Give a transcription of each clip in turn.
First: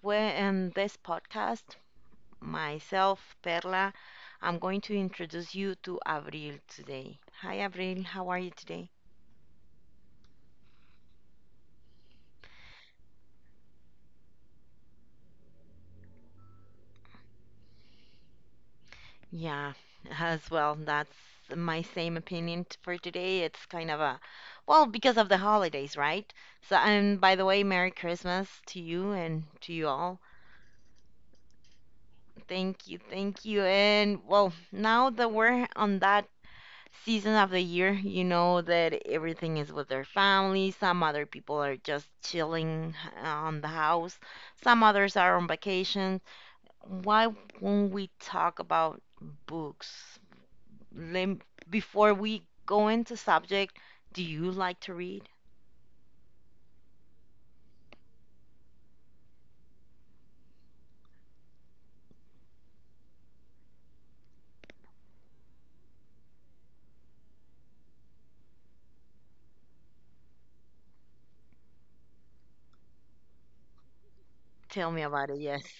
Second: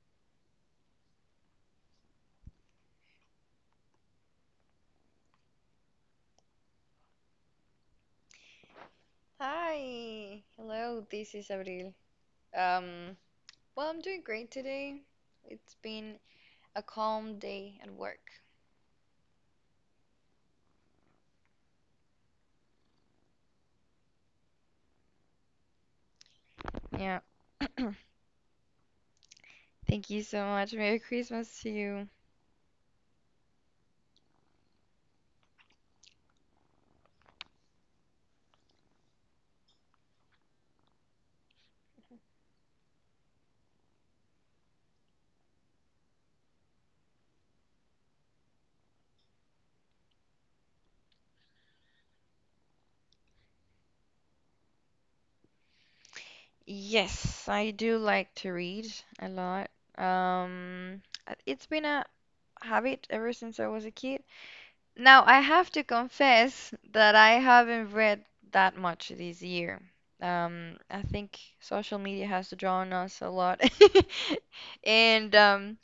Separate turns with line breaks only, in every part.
where in this podcast, myself, Perla, I'm going to introduce you to Avril today. Hi Avril, how are you today?
Hi, hello, this is Abril. Um, well, I'm doing great today. It's been a calm day at work.
Yeah, as well, that's my same opinion for today. It's kind of a, well, because of the holidays, right? So,
Yeah,
and by the way, Merry Christmas to you and to you
thank you
all.
so much. Merry Christmas to you.
Thank you, thank you. And well, now that we're on that season of the year. You know that everything is with their family. Some other people are just chilling on the house. Some others are on vacation. Why won't we talk about books? Lem- Before we go into subject, do you like to read?
Yes, I do like to read a lot. It's been a habit ever since I was a kid. Now, I have to confess that I haven't read that much this year. I think social media has drawn us a lot.
Tell me about
And
it. Yes.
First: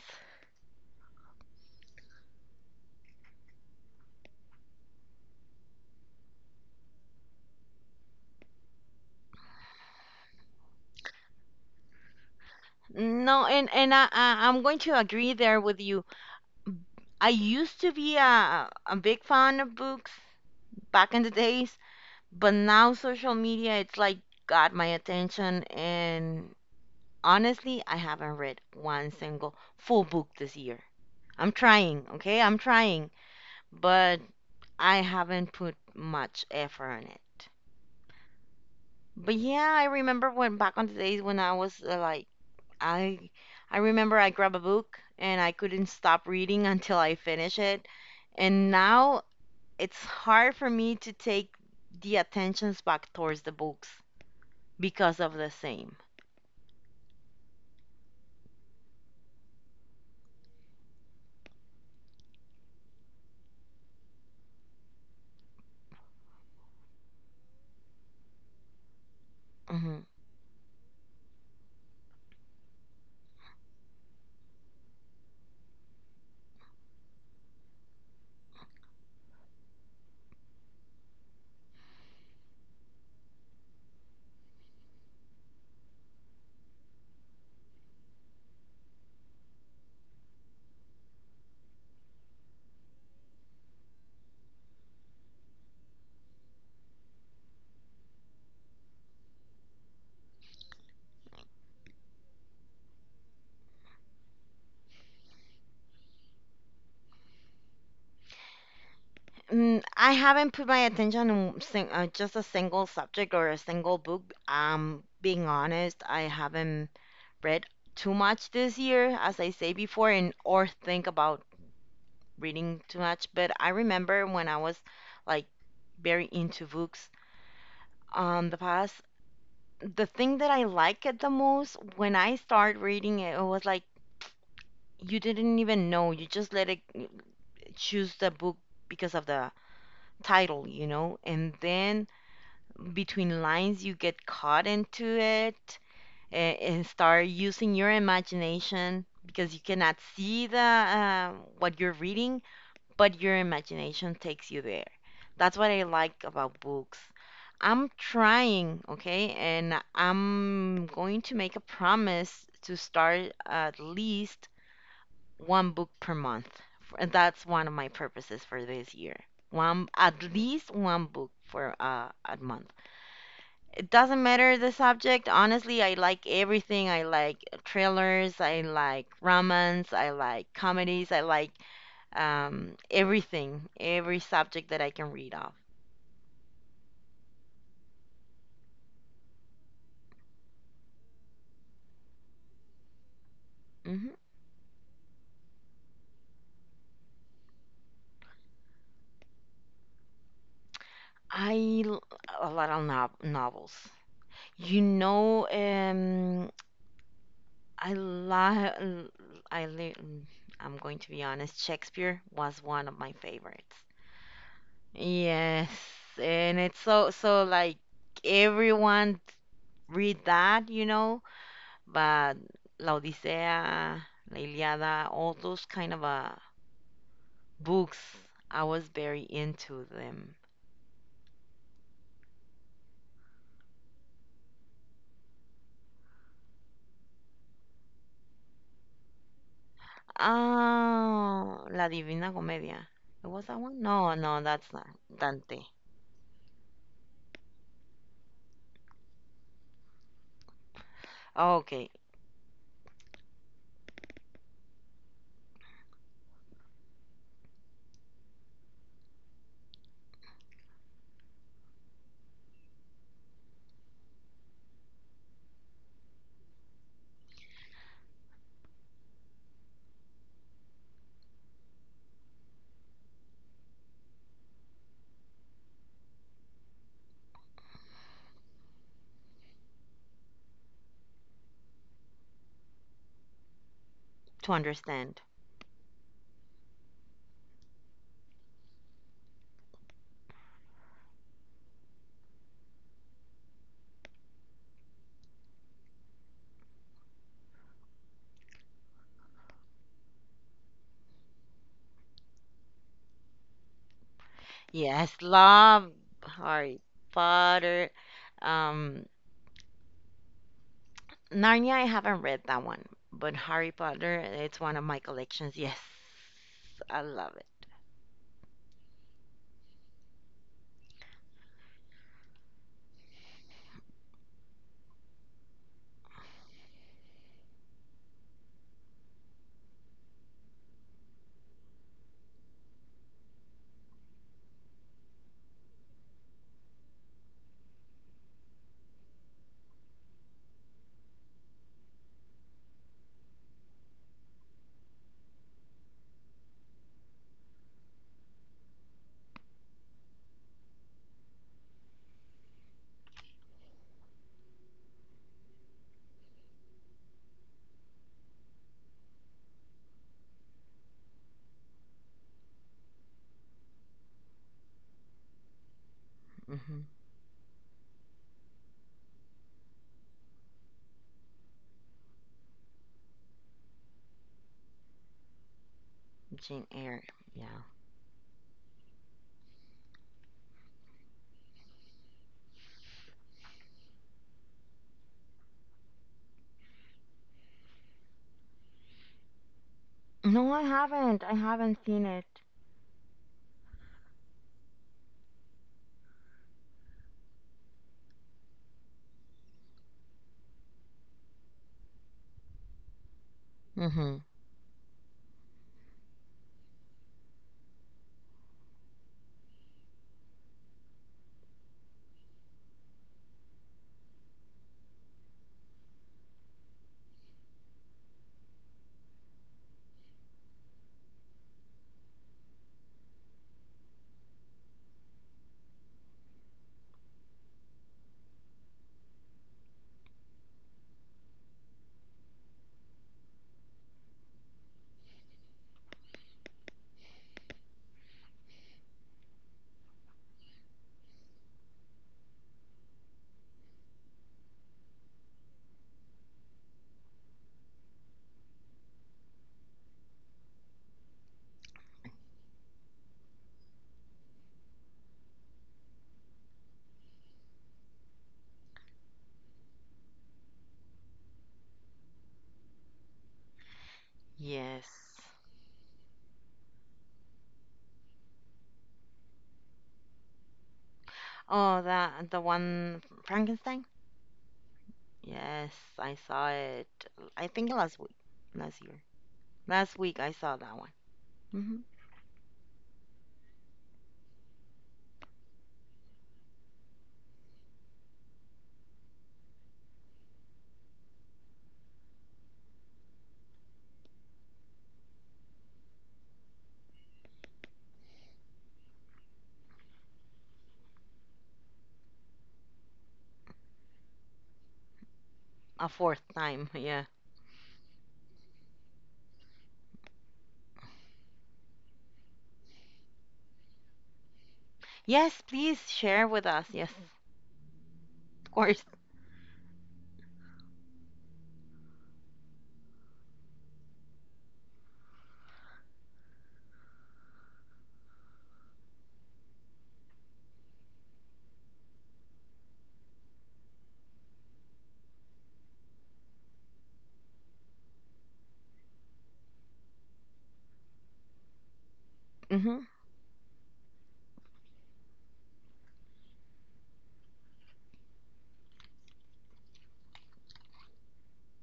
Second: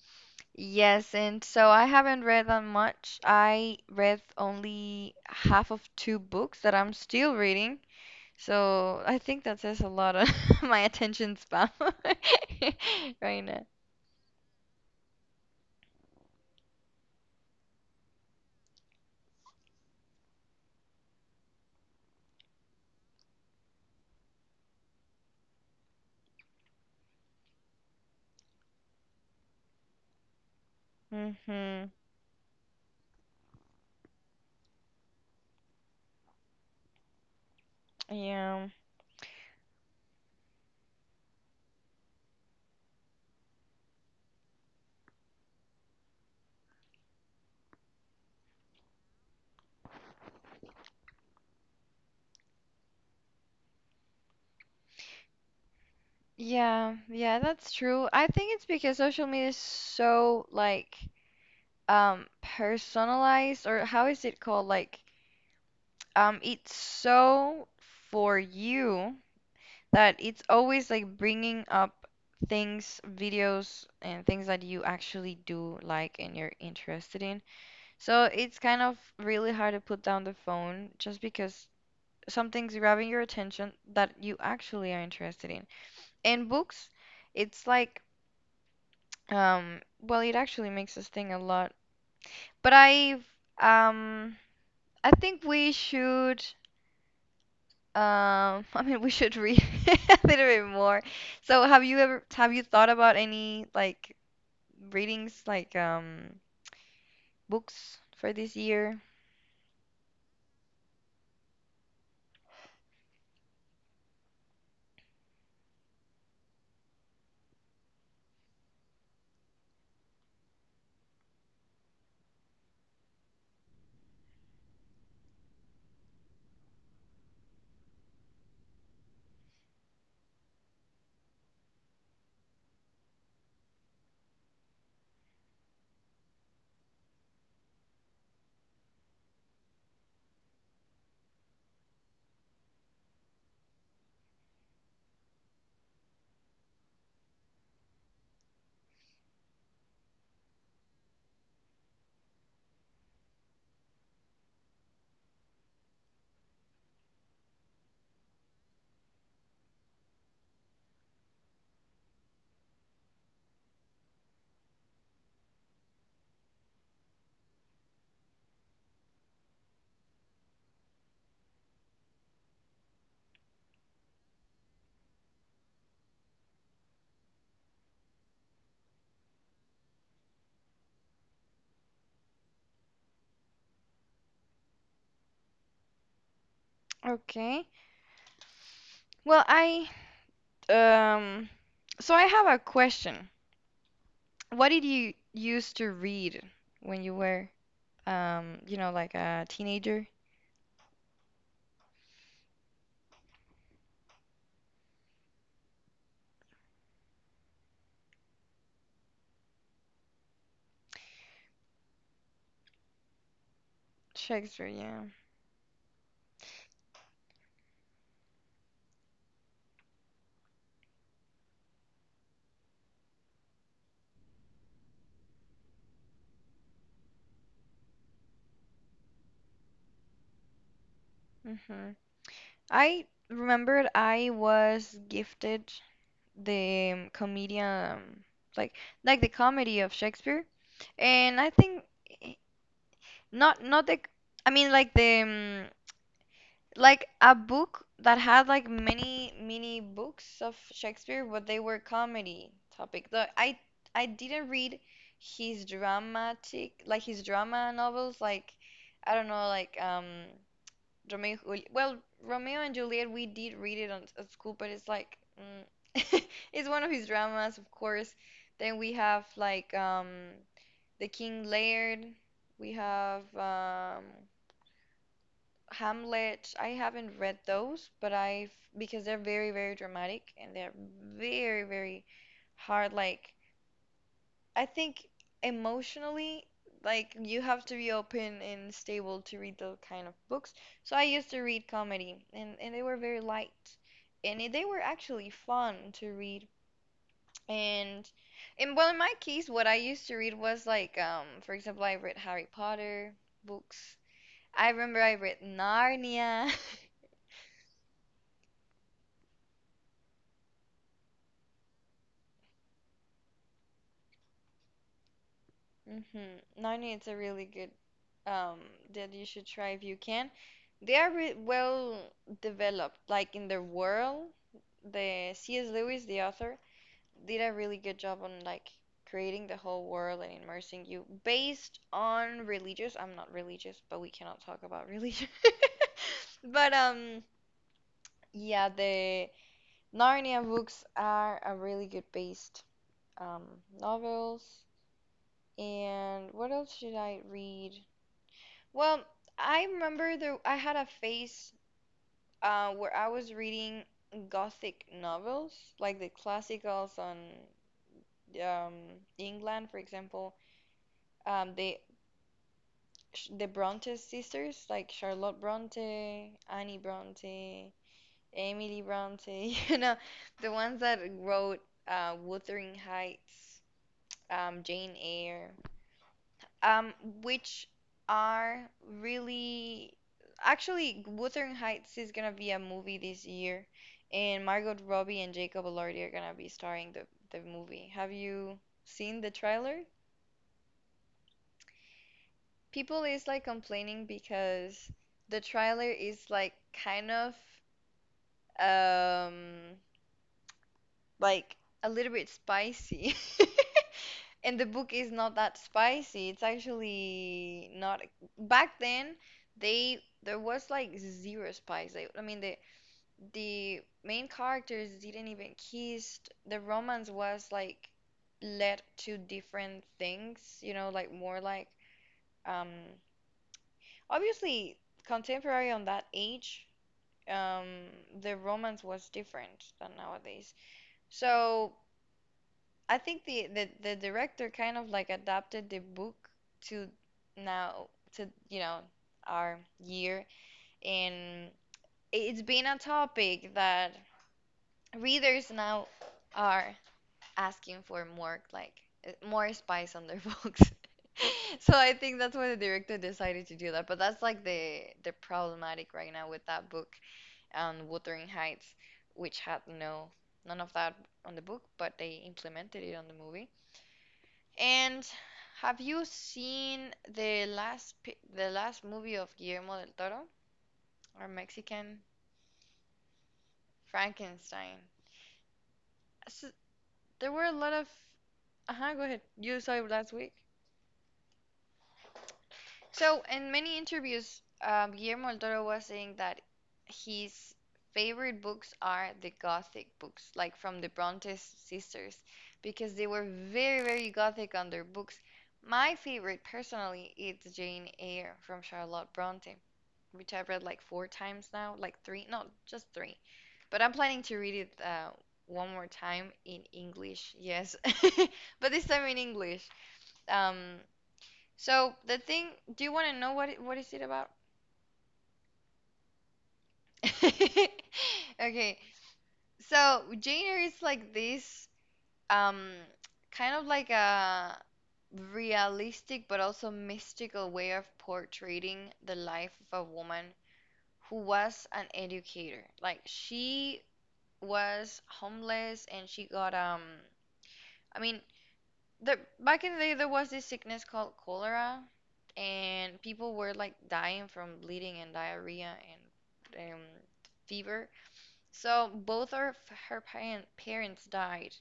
yes, and so I haven't read that much. I read only half of two books that I'm still reading. So I think that says a lot of my attention span right
No,
now.
and I'm going to agree there with you. I used to be a big fan of books back in the days, but now social media, it's like got my attention. And honestly, I haven't read one single full book this year. I'm
Mm-hmm.
trying, okay? I'm trying, but I haven't put much effort on it.
Yeah.
But yeah, I remember when back on the days when I was like, I, I remember I grabbed a book and I couldn't stop reading until I finish it. And now it's hard for me to take the attentions back towards the books because of the same.
Yeah, yeah, that's true. I think it's because social media is so like personalized, or how is it called? Like, it's so for you
Mhm.
that it's always like bringing up things, videos and things that you actually do like and you're interested in. So it's kind of really hard to put down the phone just because something's grabbing your attention that you actually are interested in. And books, it's like well, it actually makes us think a lot. But I've, um, I think we should, um, I mean, we should read a little bit more. So, have you thought about any like readings, like books for this year?
Mm, I haven't put my attention on sing just a single subject or a single book. Being honest, I haven't read too much this year, as I say before, and or think about reading too much. But I remember when I was like very into books the past, the thing that I liked it the most when I start reading it, it was like you didn't even know. You just let it choose the book because of the title, you know, and then between lines you get caught into it and start using your imagination because you cannot see the what you're reading but your imagination takes you there. That's what I like about books. I'm trying, okay, and I'm going to make a promise to start at least one book per month, and that's one of my purposes for this year. One, at least one book for a month. Doesn't matter the subject. Honestly, I like everything. I like thrillers. I like romance. I like comedies. I like everything, every subject that I can read of.
Okay. Well, I, um, so I have a question.
Hmm.
What did you used to read when you were, you know, like a teenager?
I l- a lot of novels. You know, I love. I li- I'm going to be honest. Shakespeare was one of my favorites.
Shakespeare, yeah.
Yes, and it's so so like everyone read that, you know. But *La Odisea*, La Iliada, all those kind of books, I was very into them.
Hmm. I remembered I was gifted the comedian, like like the comedy of Shakespeare, and I
Oh,
think
La Divina
eh,
Comedia. It was that
not
one?
not the,
No, no,
I
that's
mean
not
like the
Dante.
like a book that had like many books of Shakespeare, but they were
Okay,
comedy topic. The, I didn't read his dramatic, like his drama novels, like I don't know, like Romeo and Juliet. Well, Romeo and Juliet, we did read it on, at school, but it's like it's one of his dramas, of course. Then we have like, The King Lear. We have, Hamlet. I haven't read those, but I've because they're very, very dramatic and they're very, very hard. Like,
to
I think
understand.
emotionally, like you have to be open and stable to read those kind of books. So I used to read comedy, and they were very light, and they were actually fun to read. And and well, in my case, what I used to read was like, for example, I read Harry Potter books. I remember I
Yes,
read
love
Narnia.
Harry Potter. Um, Narnia, I haven't read that one, but Harry Potter, it's one of my collections. Yes,
Mm-hmm. Narnia,
I
it's a
love
really
it.
good um that you should try if you can. They are re well developed, like in the world. The C.S. Lewis, the author, did a really good job on like creating the whole world and immersing you based on religious. I'm not religious, but we cannot talk about religion. But yeah, the Narnia books are a really good based um novels. And what else should I read? Well, I remember there I had a phase where I was reading gothic novels, like the classicals on, um, England, for example. The the Bronte sisters, like Charlotte Bronte, Annie
Hmm.
Bronte, Emily Bronte, you know, the ones that wrote Wuthering Heights, Jane Eyre.
Jane
um,
Eyre, yeah.
which are really, actually Wuthering Heights is gonna be a movie this year, and Margot Robbie and Jacob Elordi are gonna be starring the movie. Have you seen the trailer?
No, I haven't. I haven't seen it.
People is like complaining because the trailer is like kind of um like a little bit spicy.
Mm-hmm.
And the book is not that spicy. It's actually not. Back then, they there was like zero spice. They, I mean, the main characters didn't even kiss. The romance was like led to different things. You know, like more like, um obviously contemporary on that age. Um, the romance was different than nowadays. So I think the director kind of like adapted the book to now, to you know, our year, and it's been a topic that readers now are asking for more like, more spice on their books. So I think that's why the director decided to do that. But that's like the problematic right now with that book, Wuthering Heights, which had no, none of that on the book, but they implemented it on the movie.
Yes.
And have you seen the the last movie of Guillermo del Toro, our
Oh,
Mexican
that the one Frankenstein?
Frankenstein?
Yes, I
S
saw it.
There
I
were a
think
lot of.
last week, last
Uh-huh,
year,
go ahead. You saw it
last
last
week I
week?
saw that one. Mm-hmm.
So, in many interviews, Guillermo del Toro was saying that his favorite books are the Gothic books, like from the Bronte sisters, because they were very, very Gothic on their books. My favorite, personally, is Jane Eyre from Charlotte Bronte, which I've read like 4 times now, like three, no, just three. But I'm planning to read it one
A
more
fourth
time in
time, yeah.
English, yes, but this time in English. Um, so the thing, do you want to know what is it about?
Yes, please share with us. Yes, of
Okay.
course.
So Jane Eyre is like this um kind of like a realistic but also mystical way of portraying the life of a woman who was an educator. Like she was homeless and she got I mean, there, back in the day, there was this sickness called cholera,
Mm-hmm.
and people were like dying from bleeding and diarrhea and, fever. So both her parents died,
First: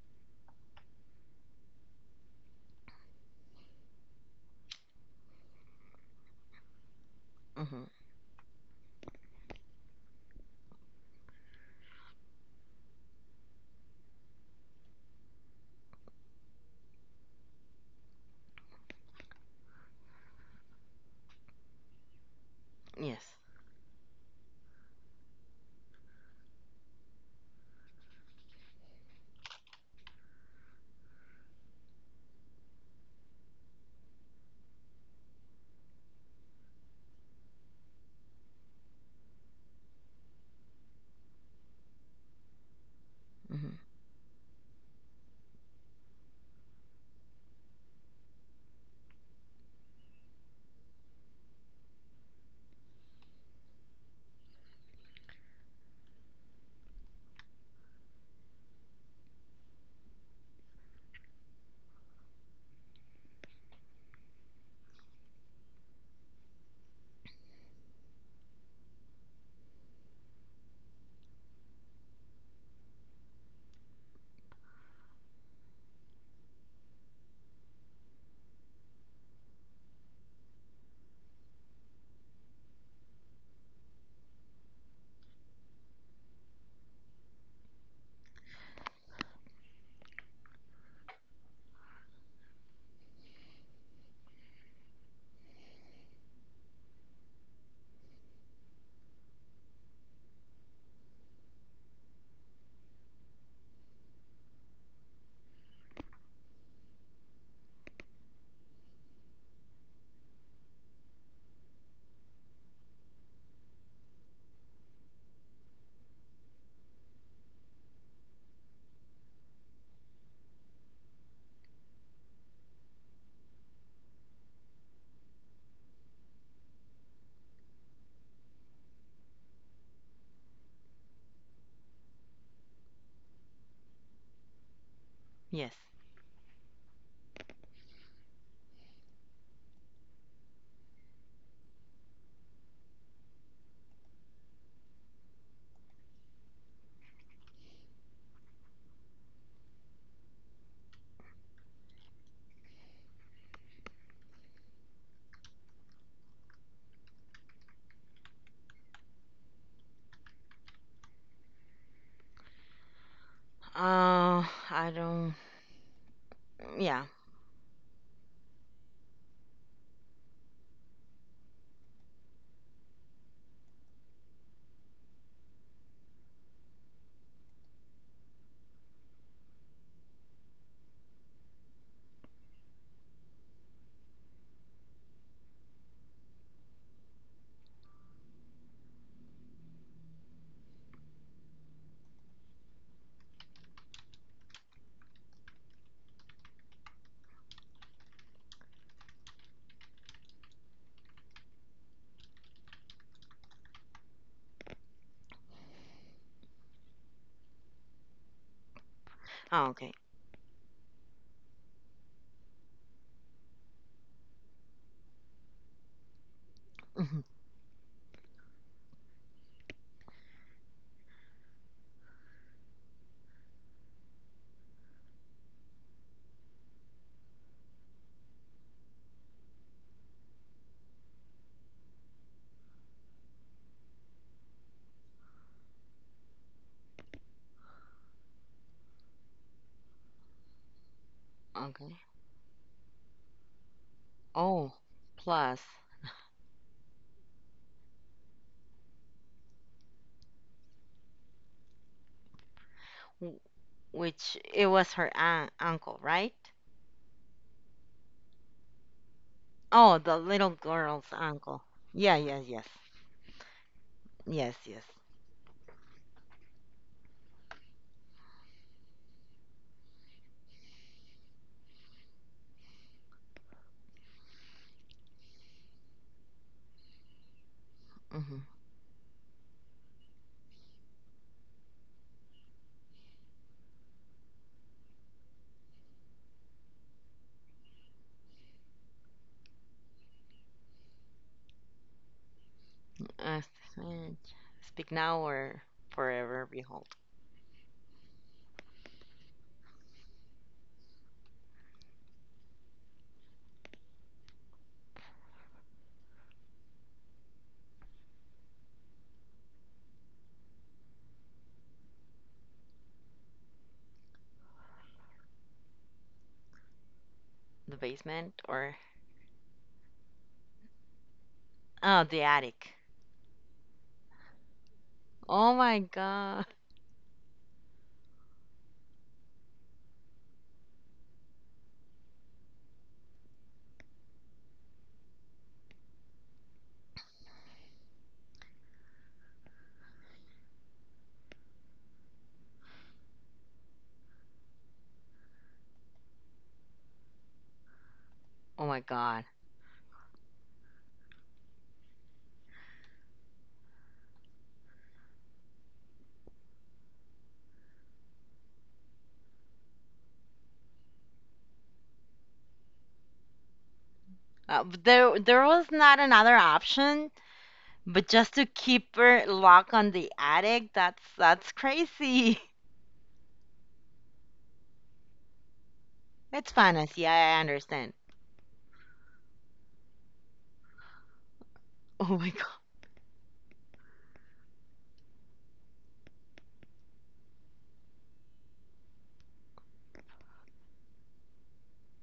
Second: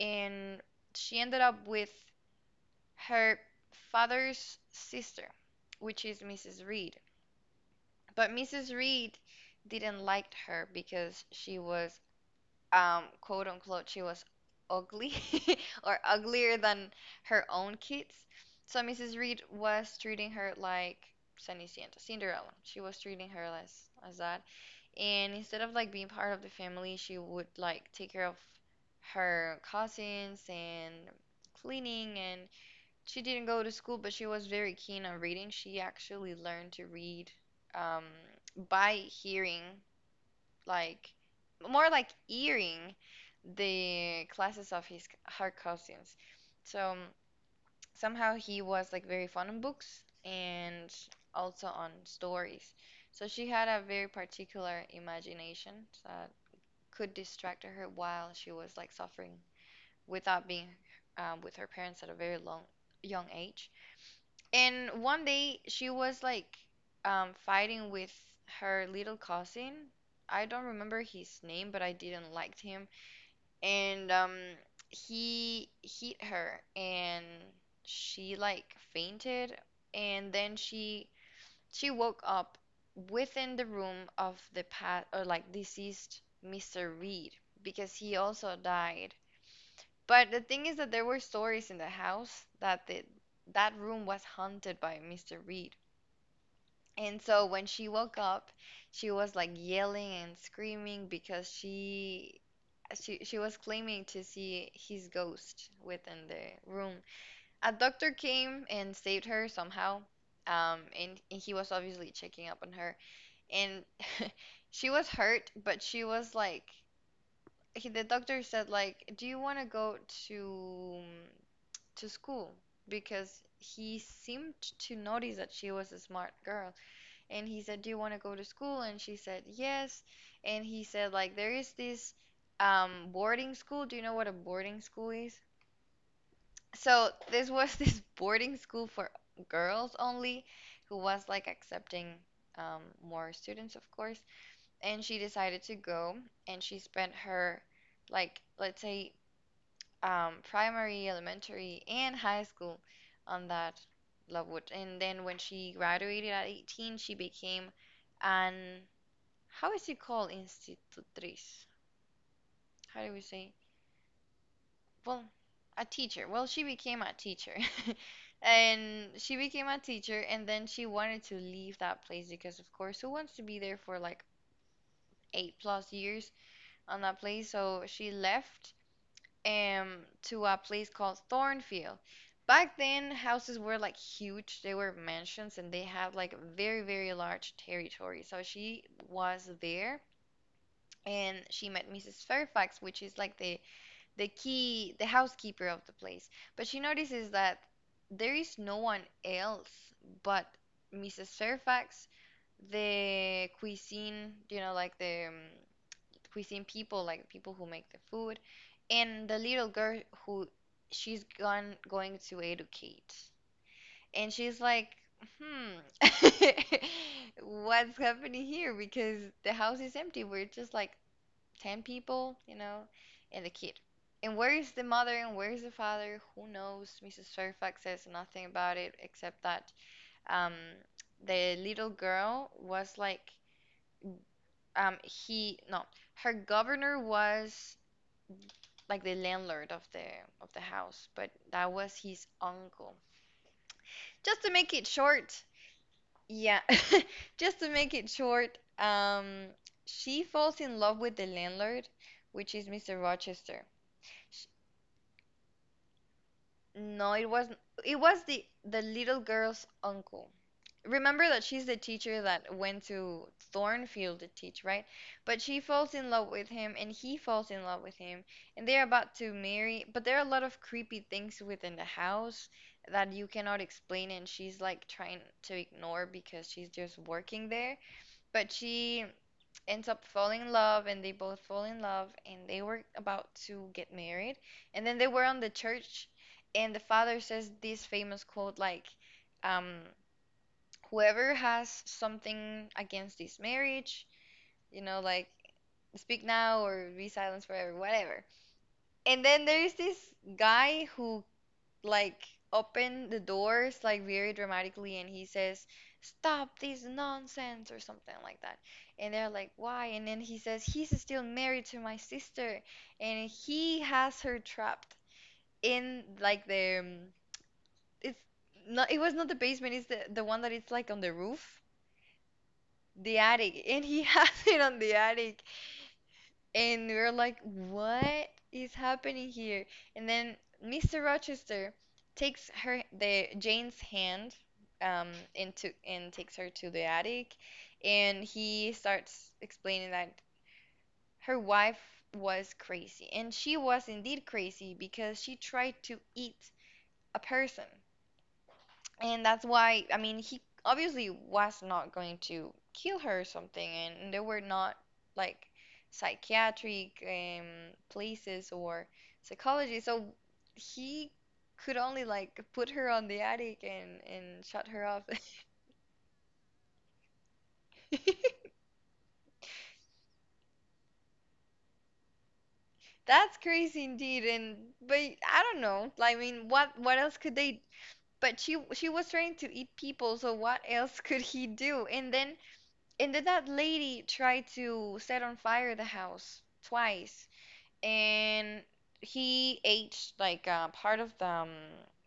and she ended up with her father's sister, which is Mrs. Reed.
Mm-hmm.
But Mrs. Reed didn't like her because she was, quote unquote, she was ugly or uglier than her own kids. So Mrs. Reed was treating her like Cenicienta, Cinderella. She was treating
Yes.
her as that. And instead of like being part of the family, she would like take care of her cousins and cleaning, and she didn't go to school, but she was very keen on reading. She actually learned to read, um, by hearing, like more like earing
Mm-hmm.
the classes of his her cousins. So somehow he was like very fond on books and also on stories. So she had a very particular imagination that could distract her while she was like suffering without being, with her parents at a very long young age. And one day she was like, fighting with her little cousin. I don't remember his name, but I didn't like him. And he hit her, and she like fainted. And then she woke up within the room of the past or like deceased Mr. Reed, because he also died. But the thing is that there were stories in the house that that room was haunted by Mr. Reed. And so when she woke up, she was like yelling and screaming because she was claiming to see his ghost within the room. A doctor came and saved her somehow. And he was obviously checking up on her. And she was hurt, but she was like the doctor said like, "Do you want to go to to school?" Because he seemed to notice that she was a smart girl, and he said, "Do you want to go to school?" And she said, "Yes." And he said, like, there is this, boarding school. Do you know what a boarding school is?
Yes.
So this was this boarding school for girls only, who was like accepting, more students, of course. And she decided to go, and she spent her, like, let's say, primary, elementary, and high school on that Lovewood. And then when she graduated at 18, she became an, how is it called? Institutriz. How do we say?
Uh, I
Well,
don't.
a teacher. Well, she became
Yeah.
a teacher. And she became a teacher, and then she wanted to leave that place because, of course, who wants to be there for like 8 plus years on that place? So she left um to a place called Thornfield. Back then, houses were like huge. They were mansions and they had like very, very large territory. So she was there and she met Mrs. Fairfax, which is like the key, the housekeeper of the place. But she notices that there is no one else but Mrs. Fairfax, the cuisine, you know, like the, cuisine people, like the people who make the food, and the little
Oh, okay.
girl who she's gone going to educate. And she's like, hmm,
Mm-hmm.
what's happening here? Because the house is empty. We're just like 10 people, you know, and the kid. And where is the mother and where is the father? Who knows? Mrs. Fairfax says nothing about it except that, um, the little girl was like, he, no, her governor was like the landlord of the house, but that was
Okay.
his uncle. Just to make
Oh,
it short,
plus,
yeah, just to make it short, she falls in love with the landlord, which is Mr.
w-
Rochester.
which it was her aunt, uncle, right?
No, it wasn't. It was the little girl's
Oh, the
uncle.
little girl's
Remember that
uncle.
she's the
Yeah,
teacher
yes,
that
yes.
went to Thornfield to
Yes,
teach, right?
yes.
But she falls in love with him, and he falls in love with him, and they're about to marry. But there are a lot of creepy things within the house that you cannot explain, and she's like trying to ignore because she's just working there.
Hmm.
But she ends up falling in love and they both fall in love and they were about to get married, and then they were on the church, and the father says this famous quote, like um whoever has something against this
Uh,
marriage,
snitch. Speak now
like
or
speak
forever
now or
behold.
be silent forever, whatever. And then there's this guy who, like, open the doors like very dramatically, and he says stop this nonsense or something like that, and they're like why, and then he says he's still married to my sister and he has her trapped in like the,
The
it's
basement or
it was not the basement, it's the one that it's like on the roof,
oh, the attic.
the attic. And he has it on the attic,
Oh my god.
and we are like, what is happening here? And then Mr. Rochester takes her the Jane's hand, um into, and takes her to the attic, and he starts explaining that her wife was crazy, and she was indeed crazy because she tried to eat a person.
Oh my
And
god.
that's why, I mean, he obviously was not going to kill her or something, and they were not like psychiatric places or psychology. So he could only like put her on the attic and shut her
But
off.
there, there was not another option, but just to keep her locked on the attic. That's crazy.
That's crazy indeed. And but I don't know. I mean,
It's
what
fantasy.
else could
I
they?
understand.
But she was trying to eat people, so what else could he do? And
Oh my
then that lady tried to set on fire the house twice, and he ate like part of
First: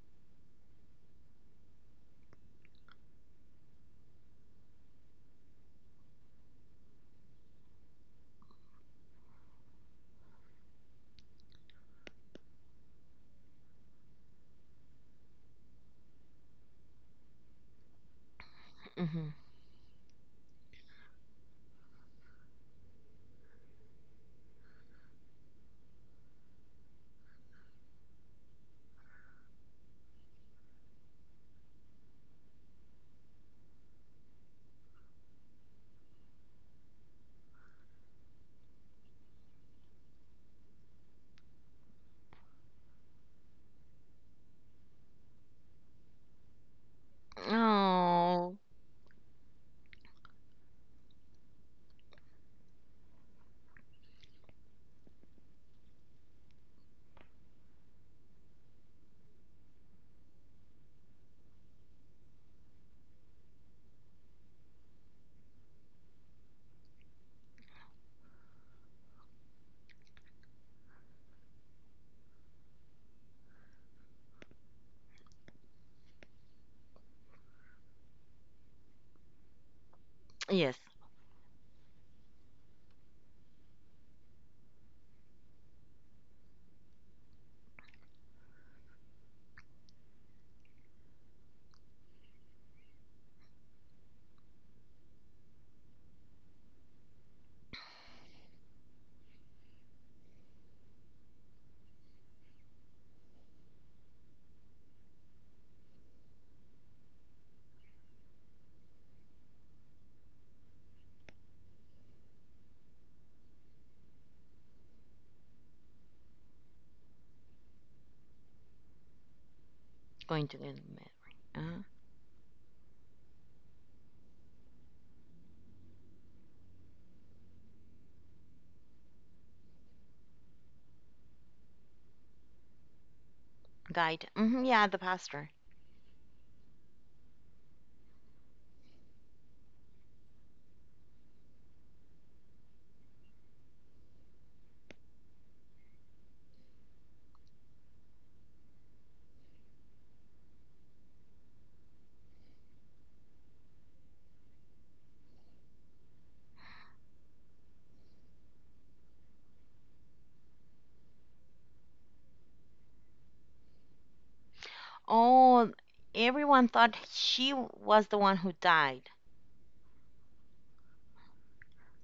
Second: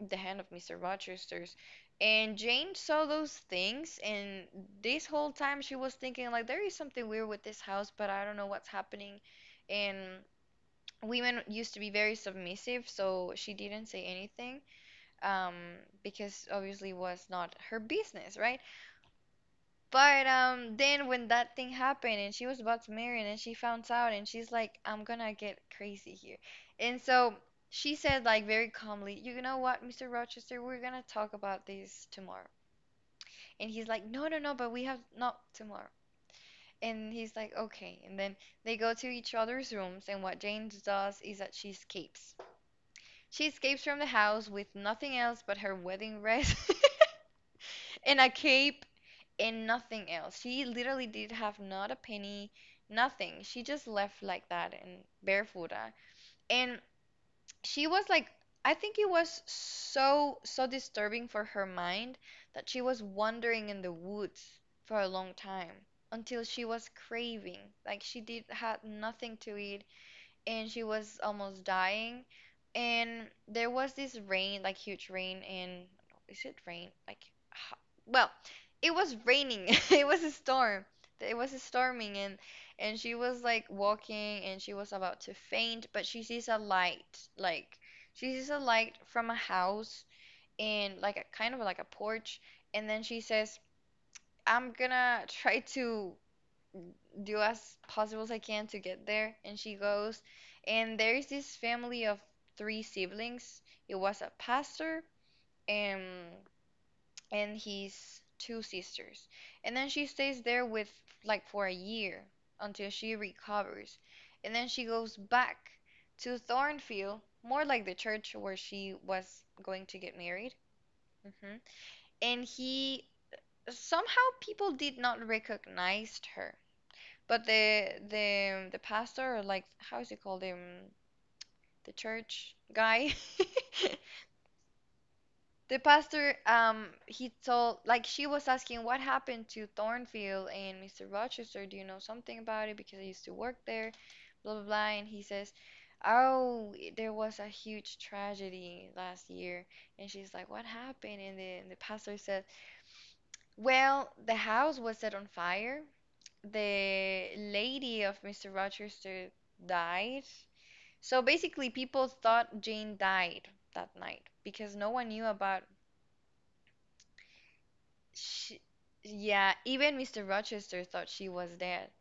the hand of Mr. Rochester's. And Jane saw those things, and this whole time she was thinking like there is something weird with this house, but I don't know what's happening. And women used to be very submissive, so she didn't say anything, um, because obviously was not her business, right?
god. Hmm.
But then when that thing happened and she was about to marry and she found out and she's like, I'm gonna get crazy here. And so she said, like very calmly, you know what, Mr. Rochester, we're gonna talk about this tomorrow. And he's like, no, no, no, but we have not tomorrow. And he's like, okay. And then they go to each other's rooms, and what Jane does is that she escapes. She escapes from the house with nothing else but her wedding dress and a
Oh
cape and nothing else. She literally did have not a penny, nothing. She just left like that and barefooted. And she was like, I think it was so, so disturbing for her mind that she was wandering in the woods for a long time until she was craving. Like she did had nothing to eat and she was almost dying. And there was this rain, like huge rain, and is it rain? Like, ho- well, it was raining. It was a
yes,
storm. It was storming, and she was like walking, and she was about to faint, but she sees a light, like she sees a light from a house, and like a kind of like a porch, and then she says, "I'm gonna try to do as possible as I can to get there." And she goes, and there is this family of three siblings. It was a pastor and his two sisters. And then she stays there with, like, for a year, until she recovers. And then she goes back to Thornfield, more like the church where she was going to get
going
married.
to the
Hmm.
med.
And he somehow people did not recognize her. But the pastor, or like how is it called, the church guy,
Guide. Hmm, yeah, the pastor.
the pastor, he told, like, she was asking what happened to Thornfield and Mr. Rochester. Do you know something about it? Because I used to work there, blah blah blah. And he says, oh, there was a huge tragedy last year. And she's like, what happened? And the pastor said, well, the house was set on fire, the lady of Mr. Rochester died. So basically, people thought Jane died that night because no one knew about
Oh, everyone thought she was the one who
she.
died.
Yeah, even Mr. Rochester thought she was dead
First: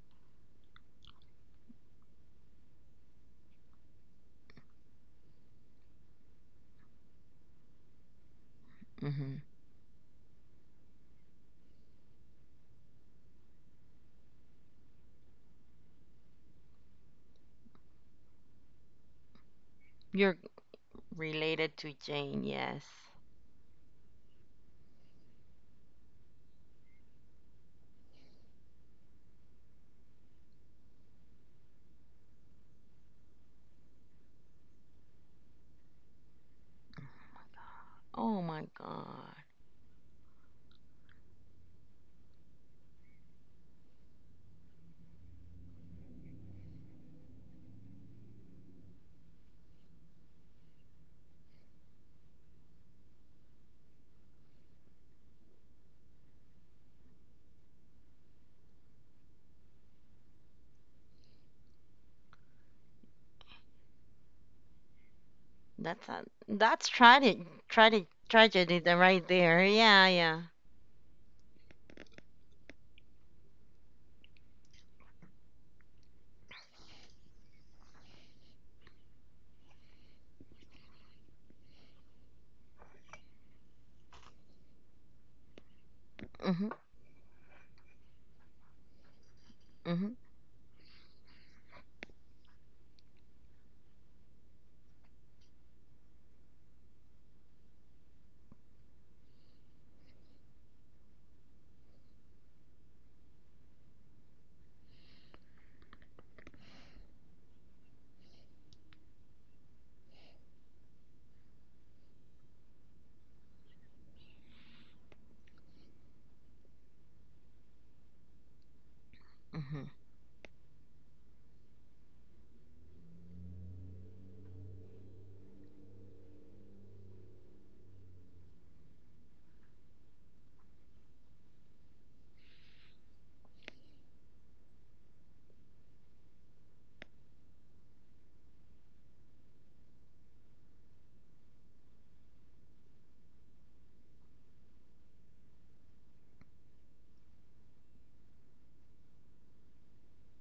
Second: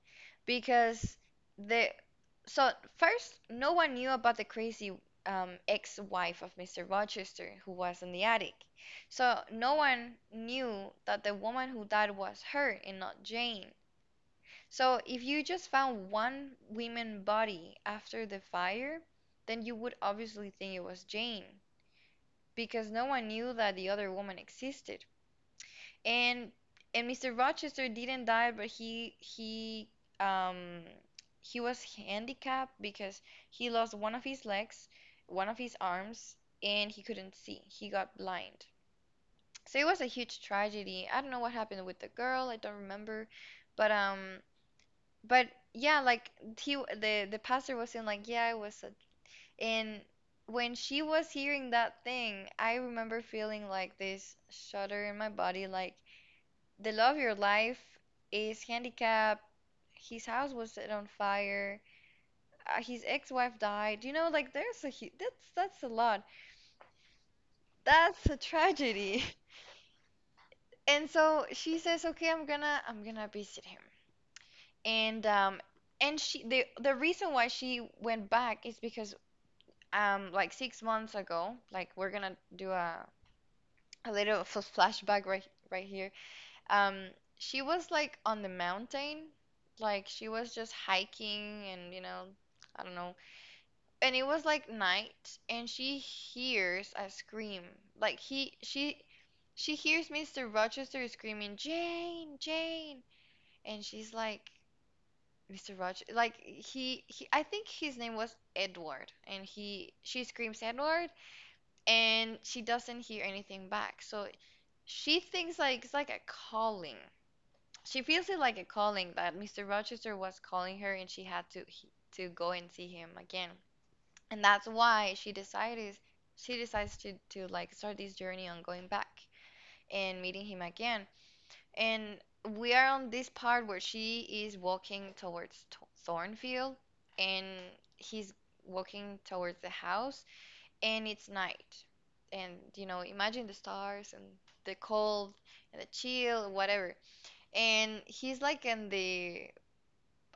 because the so first no one knew about the crazy, ex-wife of Mr. Rochester who was in the attic.
Hmm.
So no one knew that the woman who died was her and not Jane. So if you just found one women body after the fire, then you would
You're
obviously think it was Jane,
related to Jane, yes.
because no one knew that the other woman existed. And Mr. Rochester didn't die, but um he was handicapped because he lost one of his legs, one of his arms, and he couldn't see. He got
Oh
blind.
my God,
So it was a huge tragedy. I don't know what happened with the girl, I don't remember, but yeah, like he the pastor was saying, like, yeah, I was a, and when she was hearing that thing, I remember feeling like this shudder in my body, like the love of your life is handicapped. His house was set on fire. His ex-wife died. You know, like there's a that's a
that's
lot.
a, that's tragedy, tragedy,
That's a
tragedy, there-
tragedy.
right there. Yeah, yeah.
And so she says, "Okay, I'm gonna visit him." And um and she the reason why she went back is because like 6 months ago, like we're gonna do a little flashback right here,
Hmm.
um she was like on the mountain, like
Hmm.
she was just hiking, and I don't know, and it was like night, and she hears a scream, like he she hears Mr. Rochester screaming Jane Jane, and she's like Mr. Rochester. Like I think his name was Edward, and she screams Edward, and she doesn't hear anything back. So she thinks like it's like a calling. She feels it like a calling that Mr.
Hmm.
Rochester was calling her and she had to go and see him again. And that's why she decides to like start this journey on going back and meeting him again. And we are on this part where she is walking towards Thornfield, and he's walking towards the house, and it's night. And, you know, imagine the stars and the cold and the chill, whatever. And he's like in the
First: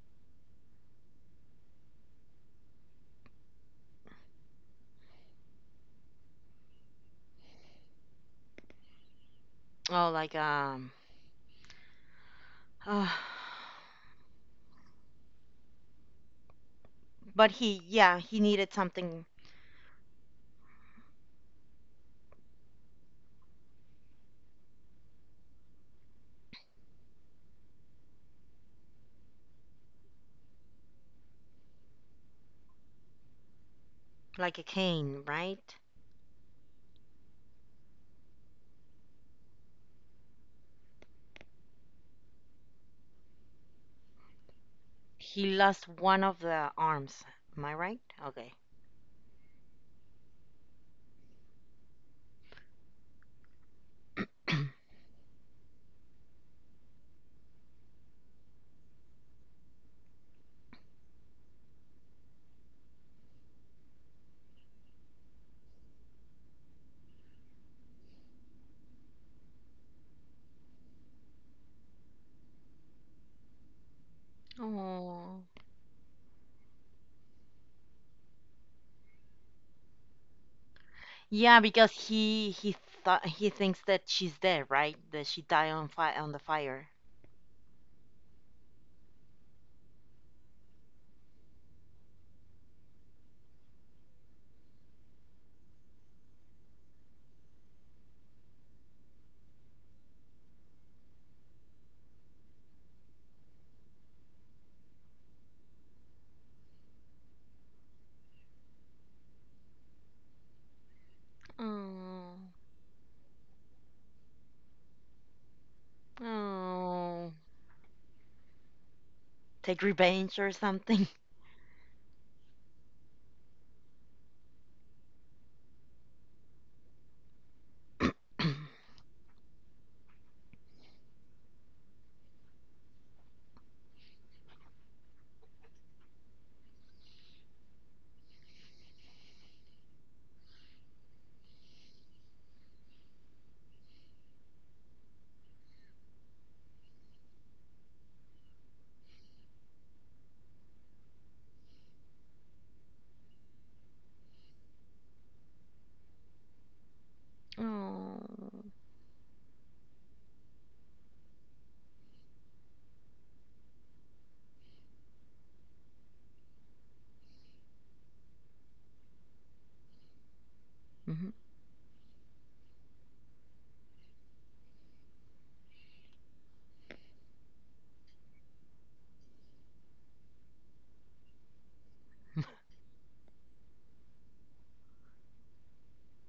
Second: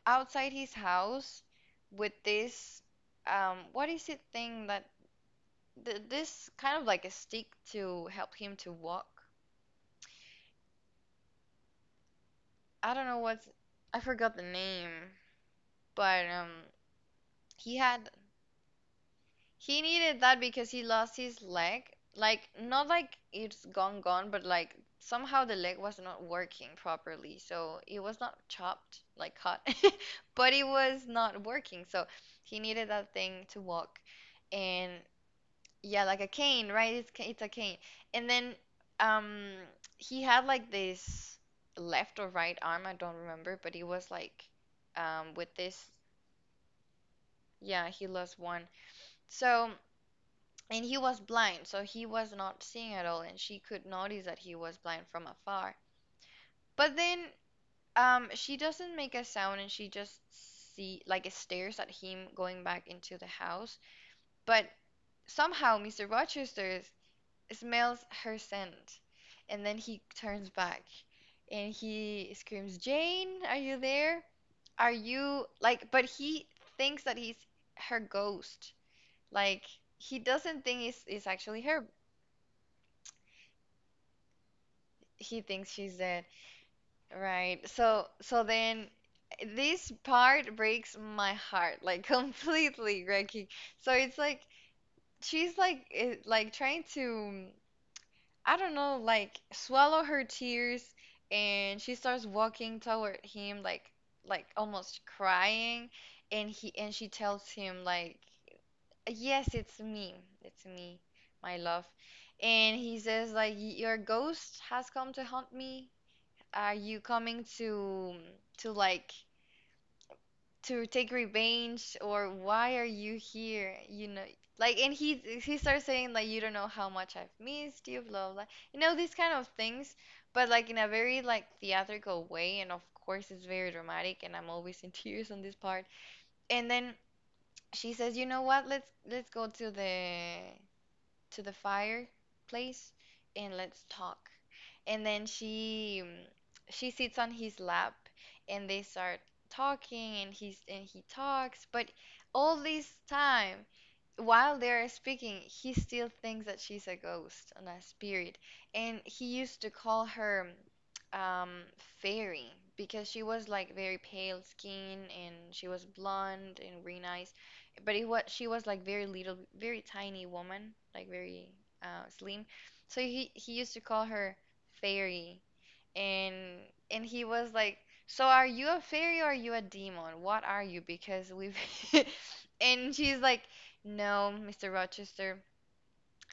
outside his house with this, what is it thing that th this kind of like a stick to help him to walk.
Oh, like
I don't
uh,
know what's I forgot the name, but
but
he
he,
had
yeah, he needed something
He needed that because he lost his leg. Like, not like it's gone, gone, but like somehow the leg was not working properly. So it was not chopped, like cut, but it was not working. So he needed that thing to walk.
like a
And
cane, right?
yeah, like a cane, right? It's, it's a cane. And then um, he had like this left or right arm, I don't remember, but he was like,
He
with
lost
this.
one of the arms. Am I
Yeah,
right?
he lost
Okay.
one. So. And he was blind, so he was not seeing at all, and she could notice that he was blind from afar. But then she doesn't make a sound and she just see like stares at him going back into the house. But somehow Mr. Rochester smells her scent, and then he turns back and he screams, "Jane, are you there? Are you
Oh.
like?" But he thinks that he's her ghost. Like he doesn't think it's actually
Yeah,
her.
because he thought he thinks that she's dead, right? That
He
she
thinks
died on
she's
fire
dead.
on the fire.
Right. So then this part breaks my heart like completely, Greggy. So it's like she's like it, like trying to, I don't know, like swallow her tears, and she starts walking toward him, like almost crying, and he and she tells him, like, yes, it's me. It's me, my love.
Oh,
And he says, like, your ghost has come to haunt me, are you
oh,
coming to like
take revenge or
to take
something.
revenge, or why are you here? You know, like, and he starts saying like you don't know how much I've missed you, blah blah.
oh,
You know these kind of things, but like in a very like theatrical way, and of course it's very dramatic, and I'm always in tears on this part. And then she says, you know what? Let's go to the fireplace and let's talk. And then she she sits on his lap and they start talking and he talks, but all this time while they're speaking, he still thinks that she's a ghost and a spirit. And he used to call her um, fairy, because she was like very pale skin and she was blonde and green eyes, but it was she was like very little, very tiny woman, like
Mhm.
very slim. So he used to call her fairy, and he was like, "So are you a fairy or are you a demon? What are you? Because we've" and she's like, "No, Mr. Rochester,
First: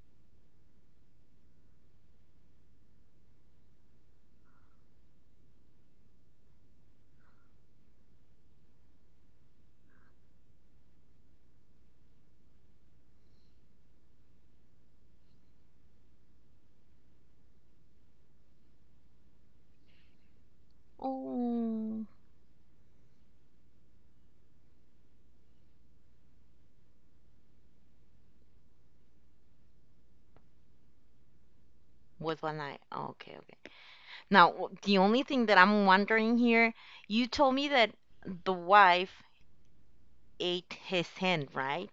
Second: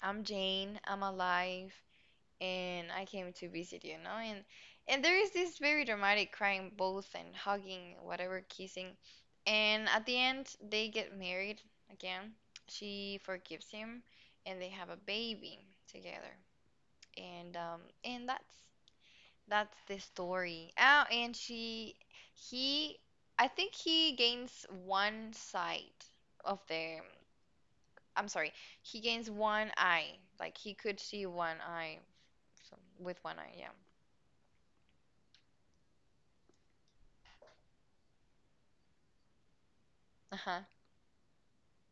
I'm Jane. I'm alive and I came to visit you, know," and there is this very dramatic crying both and hugging, whatever, kissing, and at the end they get married again. She forgives him, and they have a baby together, and that's the story. Oh, and she
oh,
he, I think he gains one side of the, I'm sorry, he gains one eye, like he could see one eye,
with one eye.
so
Oh,
with
okay,
one eye,
okay.
yeah.
Now the only thing that I'm wondering here, you told me that the wife
Uh-huh.
ate his hand, right?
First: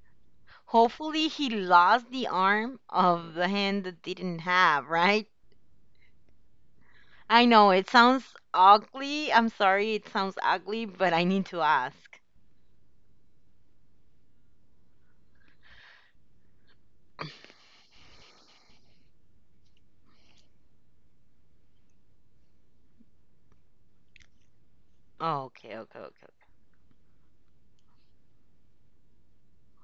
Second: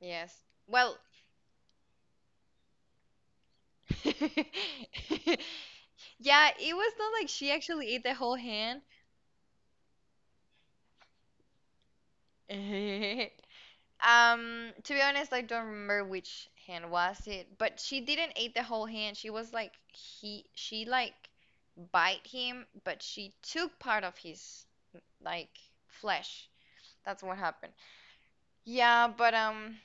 Yes. Well,
Hopefully he lost the arm of the hand that didn't
yeah,
have, right?
it was not like
I
she
know it
actually ate the whole
sounds
hand.
ugly. I'm sorry it sounds ugly, but I need to ask.
To be honest, I don't remember which hand was it, but she didn't eat the whole hand. She was like he she like bite him, but she took part of his,
Oh,
like,
okay, okay, okay. Okay.
flesh. That's what happened. Yeah, but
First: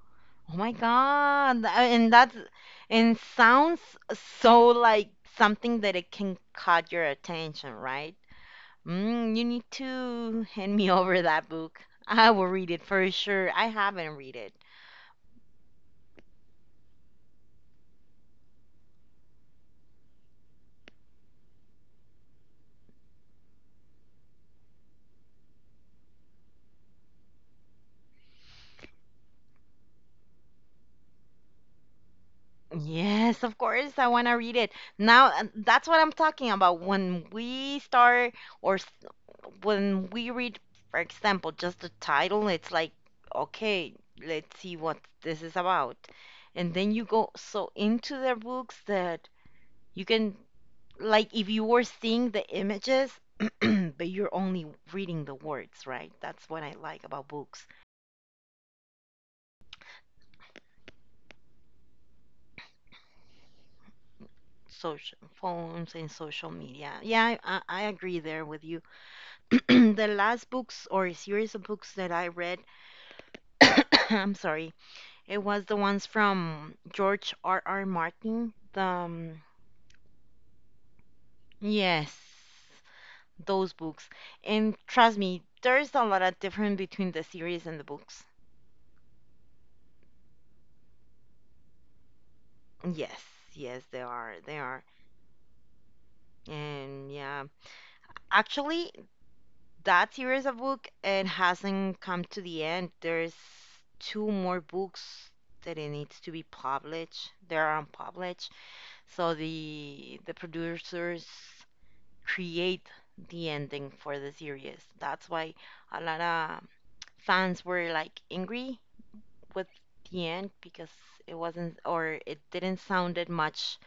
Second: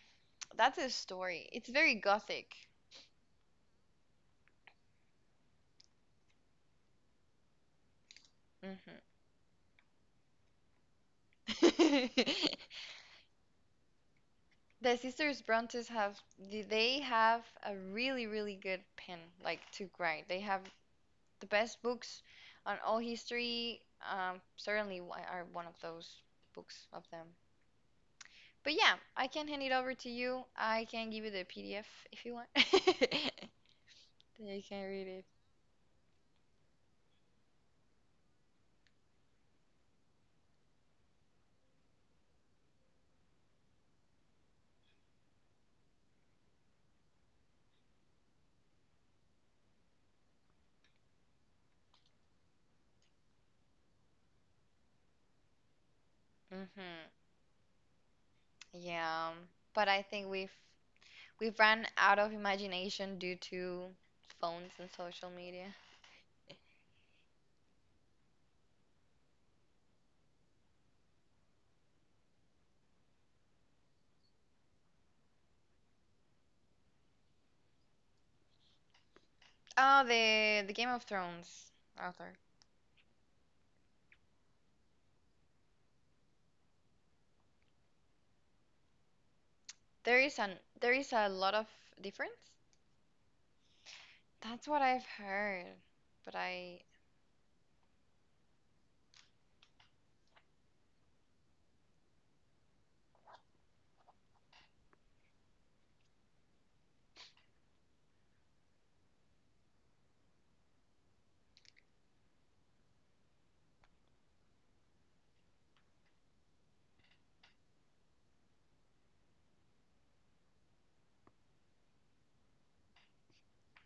Oh my
that's a story.
God.
It's
I-
very
And that's
gothic.
and sounds so like something that it can caught your attention, right? Mm, you need to hand me over that book.
Hmm
I will read it for sure. I haven't read it.
The sisters Brontes have they have a really really good pen, like, to grind. They have the best books on all history. Certainly one- are one of those books of them. But yeah, I can hand it over to you. I can give you the PDF if you want.
Yes, of course, I want to
Then
read
you
it.
can read it.
Now, and that's what I'm talking about. When we start, or s- when we read, for example, just the title, it's like, okay, let's see what this is about. And then you go so into the books that you can, like, if you were seeing the images, but you're only reading the words, right? That's what I like
Hmm
about books,
Yeah, but I think we've run out of imagination due to phones and
social
social media.
phones, and social media. Yeah, I agree there with you. The last books or series of books that I read, I'm sorry, it was the ones from George R. R. Martin. The
Oh, the Game of Thrones
yes,
author.
those books. And trust me, there's a lot of difference between the series and the books.
There is an there is a lot of difference.
Yes, yes, they are. They
That's what
are.
I've heard. But I
And yeah, actually, that series of book it hasn't come to the end. There's two more books that it needs to be published. They're unpublished. So the producers create the ending for the series. That's why a lot of fans were like angry with the end because it wasn't or it didn't sounded much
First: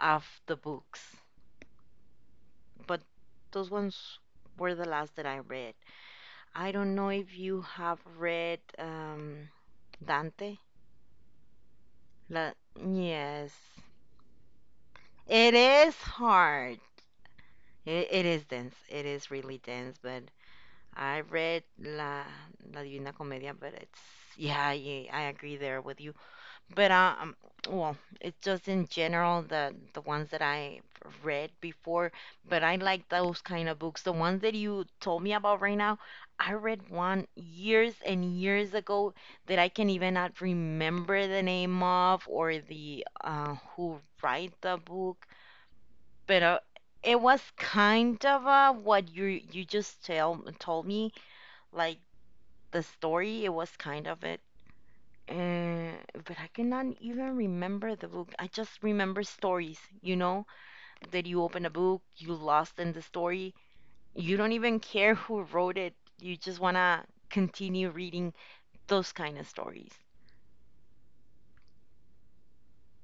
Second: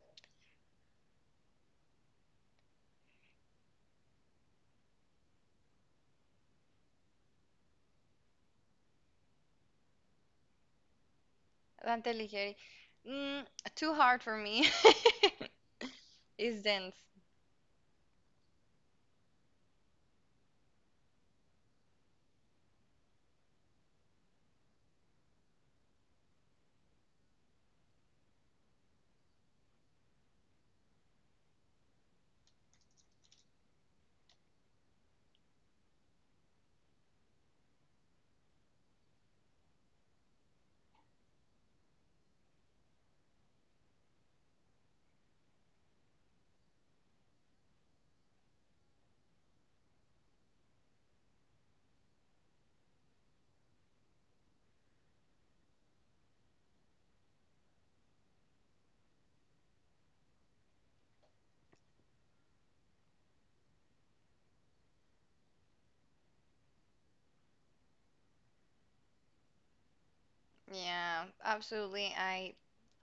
of the books. But those ones were the last that I read. I don't know if you have read Dante.
Dante
La-
Alighieri, mm,
yes,
too hard for me.
it is
Is
hard.
dense.
It is dense. It is really dense, but I read La, La Divina Comedia, but it's yeah, I agree there with you. But well, it's just in general the ones that I read before. But I like those kind of books. The ones that you told me about right now, I read one years and years ago that I can even not remember the name of or the who write the book. But it was kind of what you just tell told me like the story it was kind of it uh, but I cannot even remember the book. I just remember stories, you know, that you open a book you lost in the story. You don't even care who wrote it. You just want to continue reading those kind of stories.
Yeah, absolutely. I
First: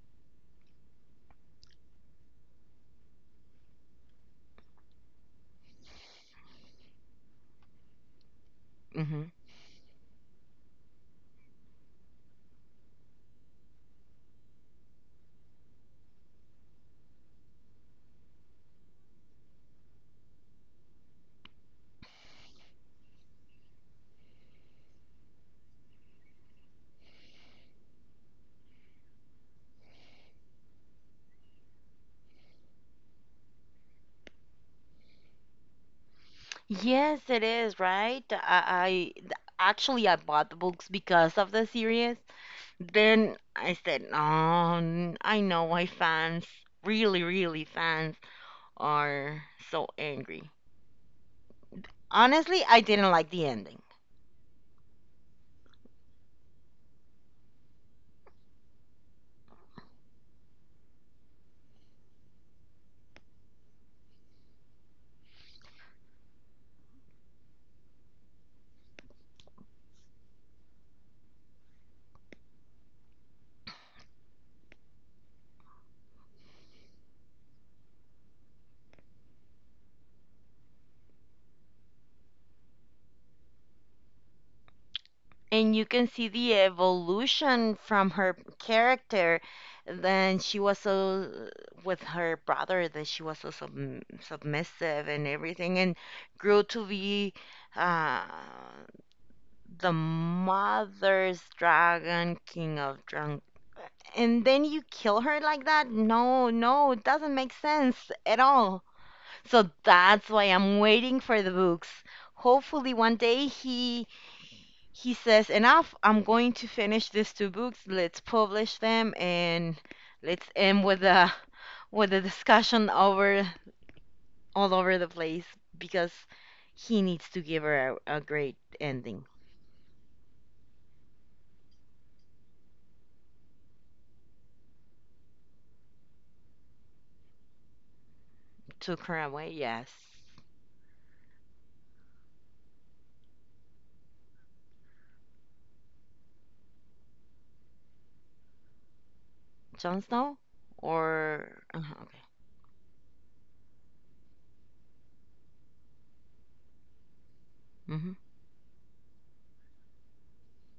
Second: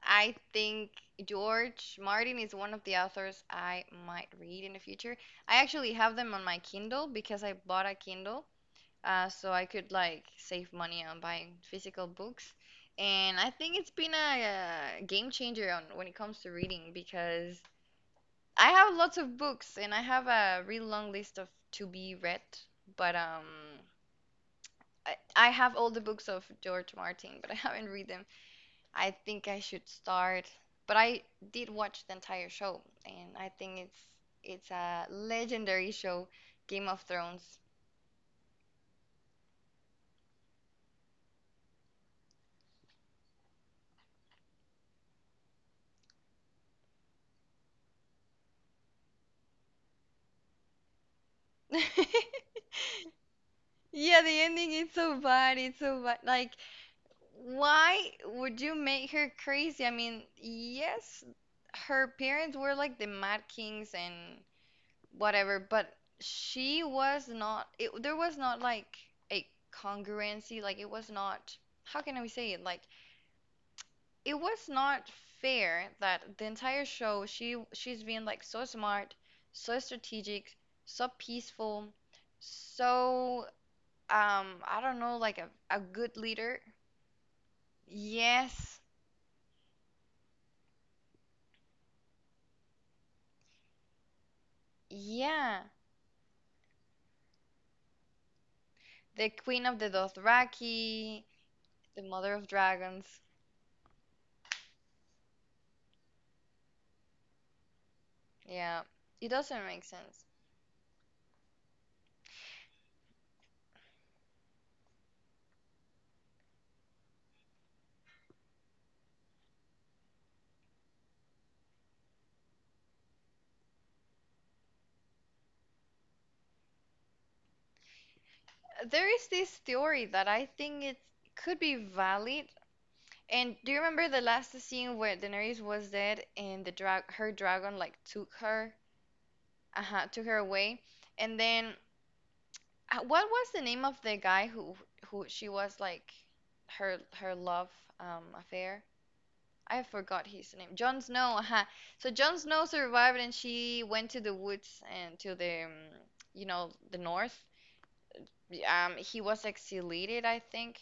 I think George Martin is one of the authors I might read in the future. I actually have them on my Kindle because I bought a Kindle,
Hmm.
so I could like save money on buying physical books. And I think it's been a, game changer on when it comes to reading because I have lots of books and I have a really long list of to be read, but I have all the books of George Martin, but I haven't read them. I think I should start, but I did watch the entire show and I think it's a legendary show, Game of
Yes it
Thrones.
is right. I th- Actually I bought the books because of the series, then I said oh, I know why fans really really fans are so angry. Honestly, I didn't like the ending.
Yeah, the ending is so bad. It's so bad. Like, why would you make her crazy? I mean, yes, her parents were like the Mad Kings and whatever, but she was not, it, there was not like a congruency. Like, it was not, how can I say it? Like, it was not fair that the entire show she's been like so smart, so strategic, so peaceful, so I don't know, like
And
a
you can
good
see the
leader.
evolution from her
Yes,
character. Then she was so, with her brother, that she was so submissive and
yeah.
everything, and grew to be uh,
The Queen of the
the
Dothraki,
mother's
the Mother
dragon,
of
king of
Dragons.
drunk. And then you kill her like that? No, no, it doesn't make sense at
Yeah,
all.
it doesn't
So
make sense.
that's why I'm waiting for the books. Hopefully, one day he says, Enough, I'm going to finish these two books. Let's publish them and let's end with a discussion over all over the place because he needs to give her a great
There
ending.
is this theory that I think it could be valid. And do you remember the last scene where Daenerys was dead and the dragon like took her,
Took her away, yes.
uh-huh, took her away? And then what was the name of the guy who she was like her love affair? I
Jon
forgot
Snow?
his name. Jon Snow.
Or uh-huh,
So Jon Snow survived, and she went to the woods and to the, you know, the north.
okay. Hmm.
He was exiliated, I think.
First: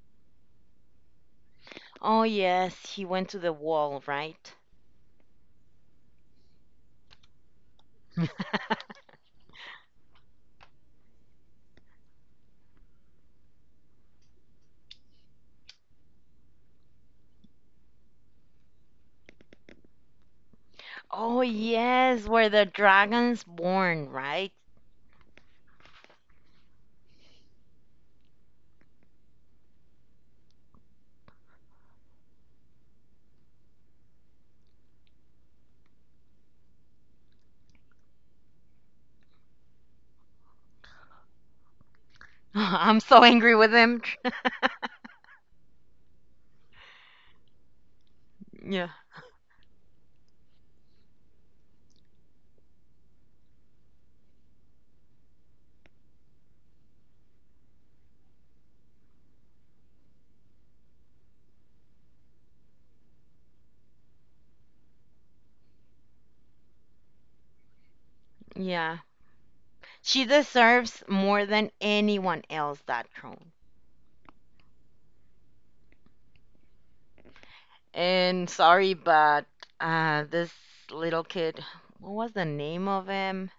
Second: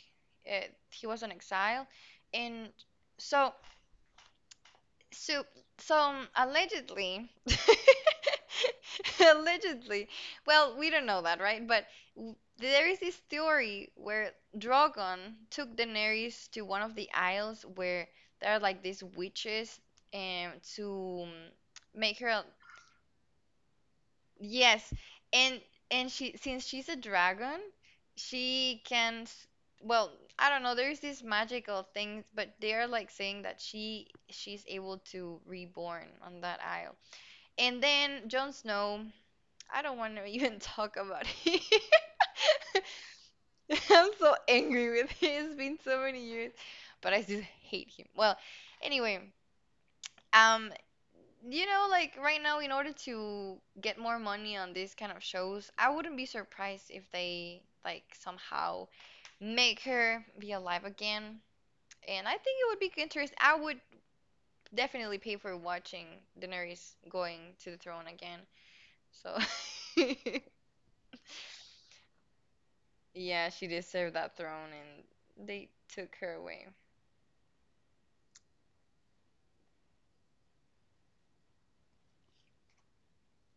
He was on exile,
Oh
and
yes, he went to
so
the wall, right?
so, allegedly, allegedly, well, we don't know that, right? But there is this theory where Drogon took Daenerys to one of the isles where there are like these witches, and to
Oh
make
yes,
her.
where the dragon's born, right?
Yes, and she, since she's a dragon, she can well, I don't know, there's these magical things, but they're like saying that she's able to reborn on that isle. And then Jon Snow, I don't want to even talk about him.
I'm so angry with him.
I'm so angry with him. It's been so many years, but I just hate him. Well,
Yeah.
anyway, um, you know, like right now, in order to get more money on these kind of shows, I wouldn't be surprised if they like somehow make her be alive again. And I think it would be interesting. I would definitely pay for watching Daenerys going to the throne again.
Yeah.
So,
She deserves more than anyone else that throne.
yeah, she deserved that throne, and they took her away.
And sorry, but this little kid, what was the name of him?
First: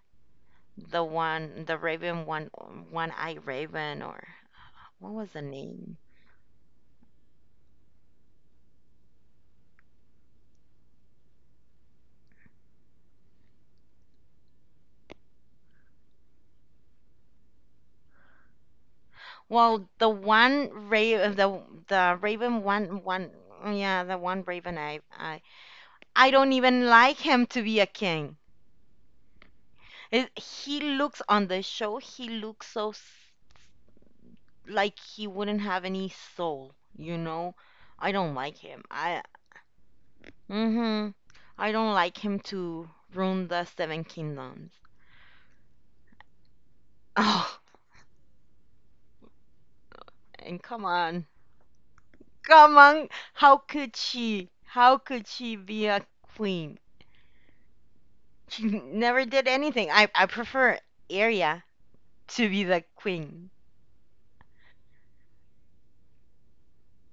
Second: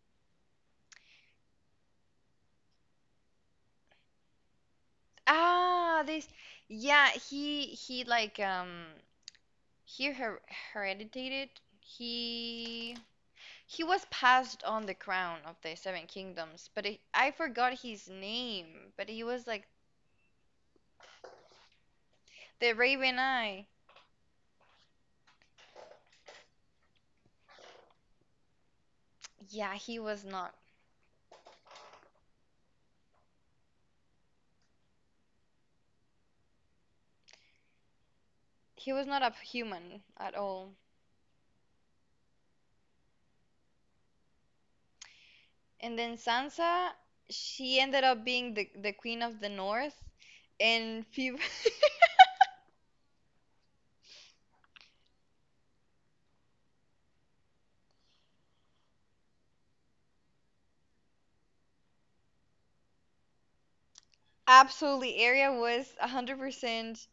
The one, the Raven, one, one eye Raven, or what was the name?
Ah, this, yeah, he like He her heredited. He he was passed on the crown of the Seven Kingdoms, but I forgot his name. But he was like
Well, the one Raven, the Raven,
the
one,
Raven
one,
Eye.
yeah, the one Raven. I don't even like him to be a king.
Yeah, he was
It,
not.
he looks on the show. He looks so like he wouldn't have any soul, you know? I don't like him.
He was
I
not a human at
mm
all.
hmm I don't like him to ruin the Seven Kingdoms.
And then Sansa,
Oh,
she ended up being the Queen of the North,
and come
and
on.
people
Come on. How could she? How could she be a queen? She never did anything. I prefer Arya to be the queen.
absolutely Arya was 100%,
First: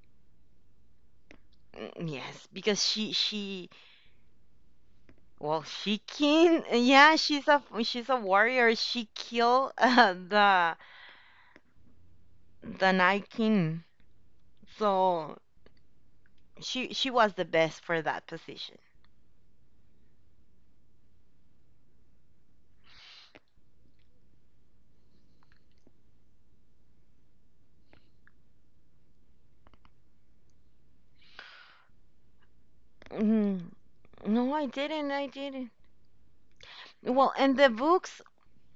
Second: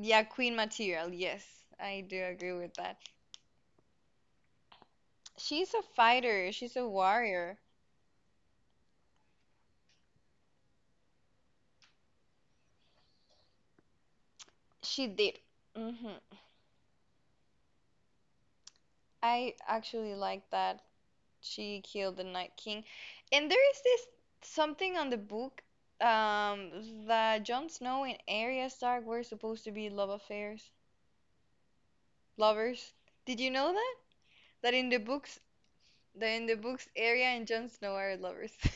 yeah, queen material. Yes, I
Mm,
do
yes,
agree with
because
that.
she well
She's a
she
fighter.
can
She's a
yeah
warrior.
she's a warrior. She killed the Night King.
She
So
did. Hmm
she was the best for that position.
I actually like that she killed the Night King. And there is this something on the book, um that Jon Snow and Arya Stark were supposed to be love affairs, lovers. Did you
Mm,
know that?
no, I
That in the
didn't. I
books,
didn't.
Arya
Well,
and
and
Jon
the
Snow are
books
lovers.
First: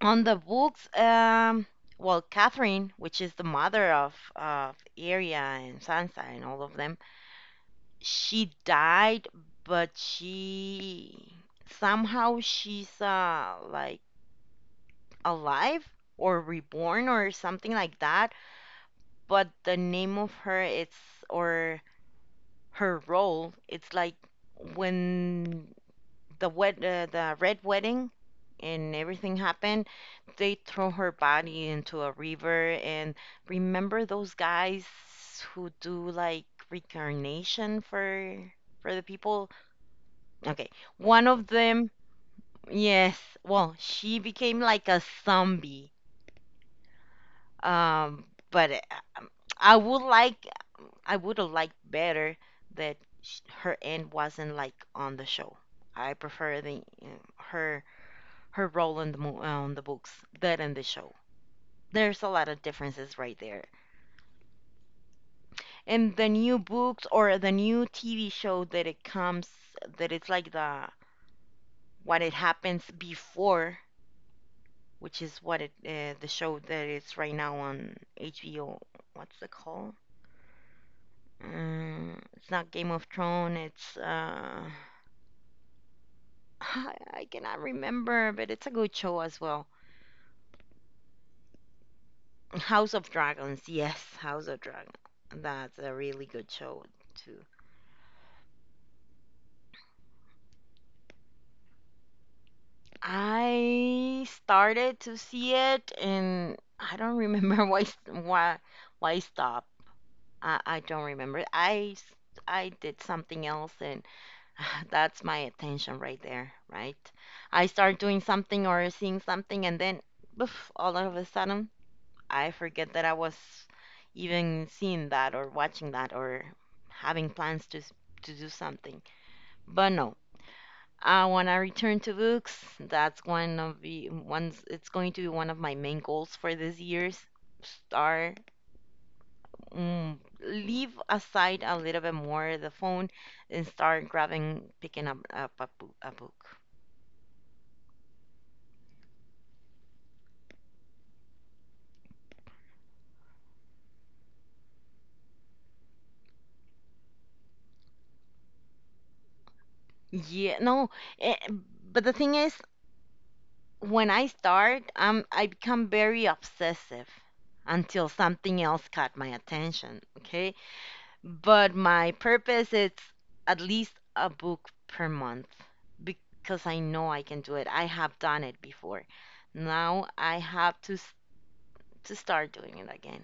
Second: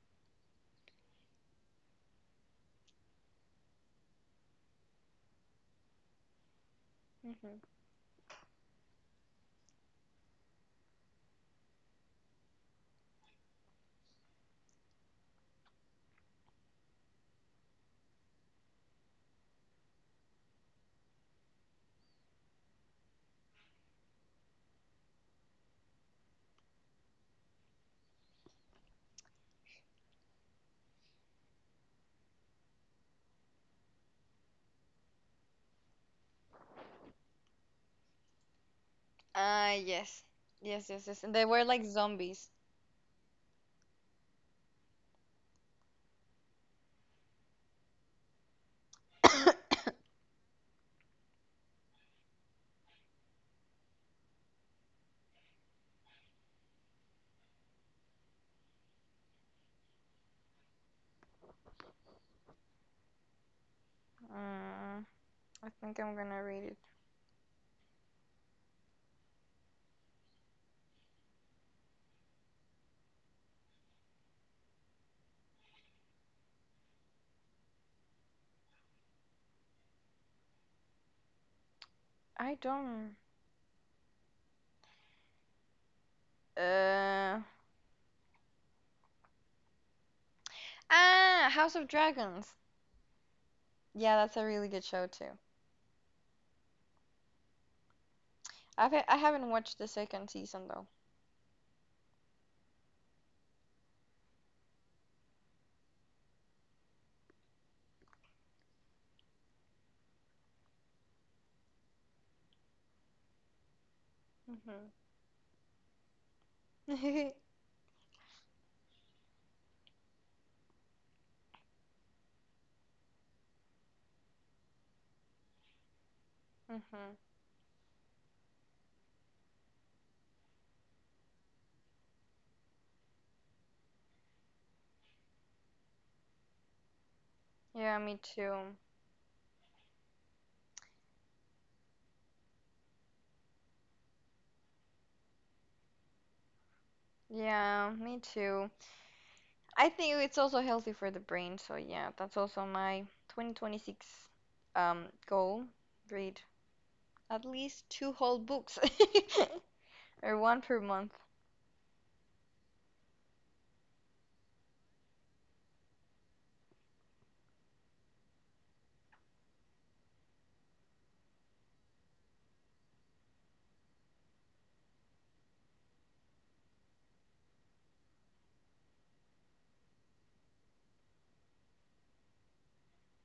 on the books. Well, Catherine, which is the mother of Arya and Sansa and all of them,
Mhm.
she died, but she somehow she's like alive or reborn or something like that. But the name of her it's or her role. It's like when the red wedding and everything happened, they throw her body into a river. And remember those guys who do like reincarnation for the people?
Ah, yes.
Okay,
Yes, yes, yes.
one
And
of
they were like
them,
zombies.
yes. Well, she became like a zombie. Um, but I would like I would have liked better that her end wasn't like on the show. I prefer the her her role in the on the books than in the show. There's a lot of differences right there.
Mm, I think
And
I'm
the
gonna
new
read it.
books or the new TV show that it comes that it's like the what it happens before, which is what it the show that is right now on HBO. What's it called? It's
I
not Game of
don't.
Thrones. I
Uh,
cannot remember, but it's a good show as well.
Ah, House of Dragons.
House of Dragons,
Yeah,
yes,
that's a
House of
really good
Dragons.
show too.
That's a really good show too.
I haven't watched the second season though.
I started to see it, and I don't remember why I stopped. I don't remember. I did something else, and that's my attention right there,
Hmm
right?
hmm
I start doing something or seeing something, and then, boof, all of a sudden, I forget that I was even seeing that or watching that or having to do something. But no, I want to return to books. That's one of the ones. It's going to be one of my main goals for this year's.
Yeah, me
Start,
too.
mm, leave aside a little bit more the phone and start grabbing picking up a, a book.
Yeah, me too. I think it's also healthy for the brain, so yeah, that's also my 2026 goal. Read at least two whole books or
Yeah,
one per
no,
month.
eh, but the thing is, when I start, I become very obsessive until something else caught my attention, okay? But my purpose is at least a book per month because I know I can do it. I have done it before. Now I have to start doing it again.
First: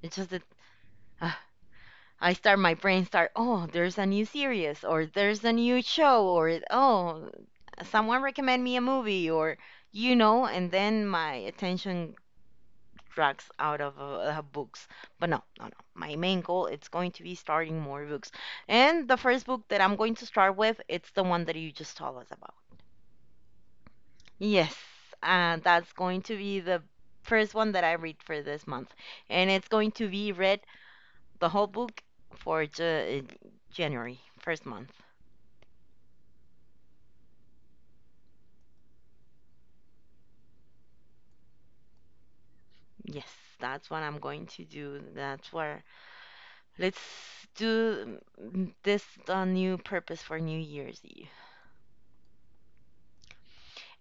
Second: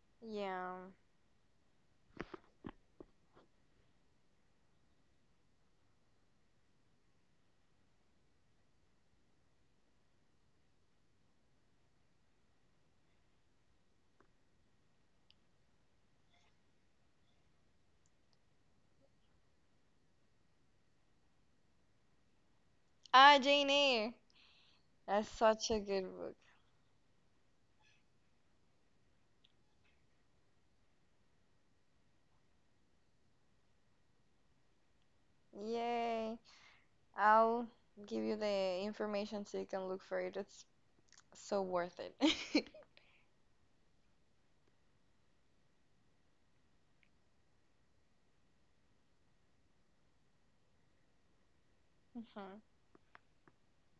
It's just that
Yeah.
uh, I start, my brain start, oh, there's a new series or there's a new show or oh, someone recommend me a movie or you know, and then my attention drugs out of her books. But no, no, no. My main goal it's going to be starting more books. And the first book that I'm going to start with, it's the one that you just told us about.
Ah, Jane Eyre.
Yes,
That's such a
that's
good
going
book.
to be the first one that I read for this month, and it's going to be read the whole book for January first month.
Yay. I'll give you the information so you can look for it. It's so worth it.
Yes, that's what I'm going to do. That's where let's do, mm, this a new purpose for New Year's Eve.
Mm-hmm.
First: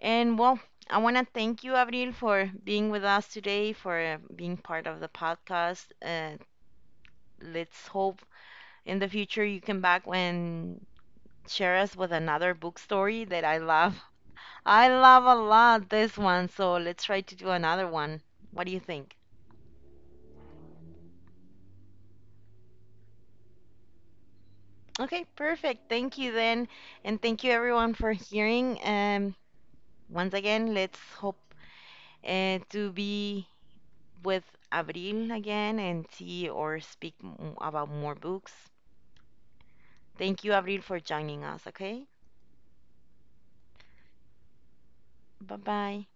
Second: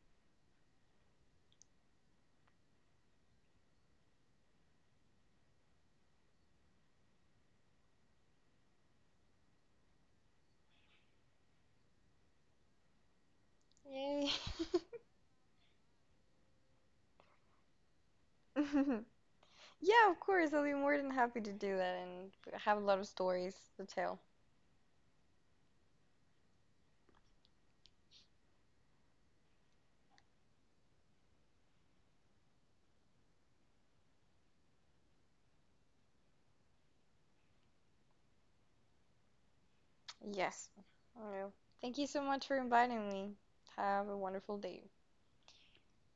And well, I want to thank you, Avril, for being with us today, for being part of the podcast. Let's hope in the future you come back and share us with another book story that I love.
Yay.
I love a lot this one, so let's try to do another one. What do you think?
Yeah, of course. I'll be more than happy to do that and have a lot of stories to tell.
Okay, perfect. Thank you then, and thank you everyone for hearing. Once again, let's hope to be with Abril again and see or speak about more books. Thank you,
Yes.
Abril, for joining
Oh,
us.
thank you
Okay,
so much for inviting me. Have a wonderful day.
bye bye.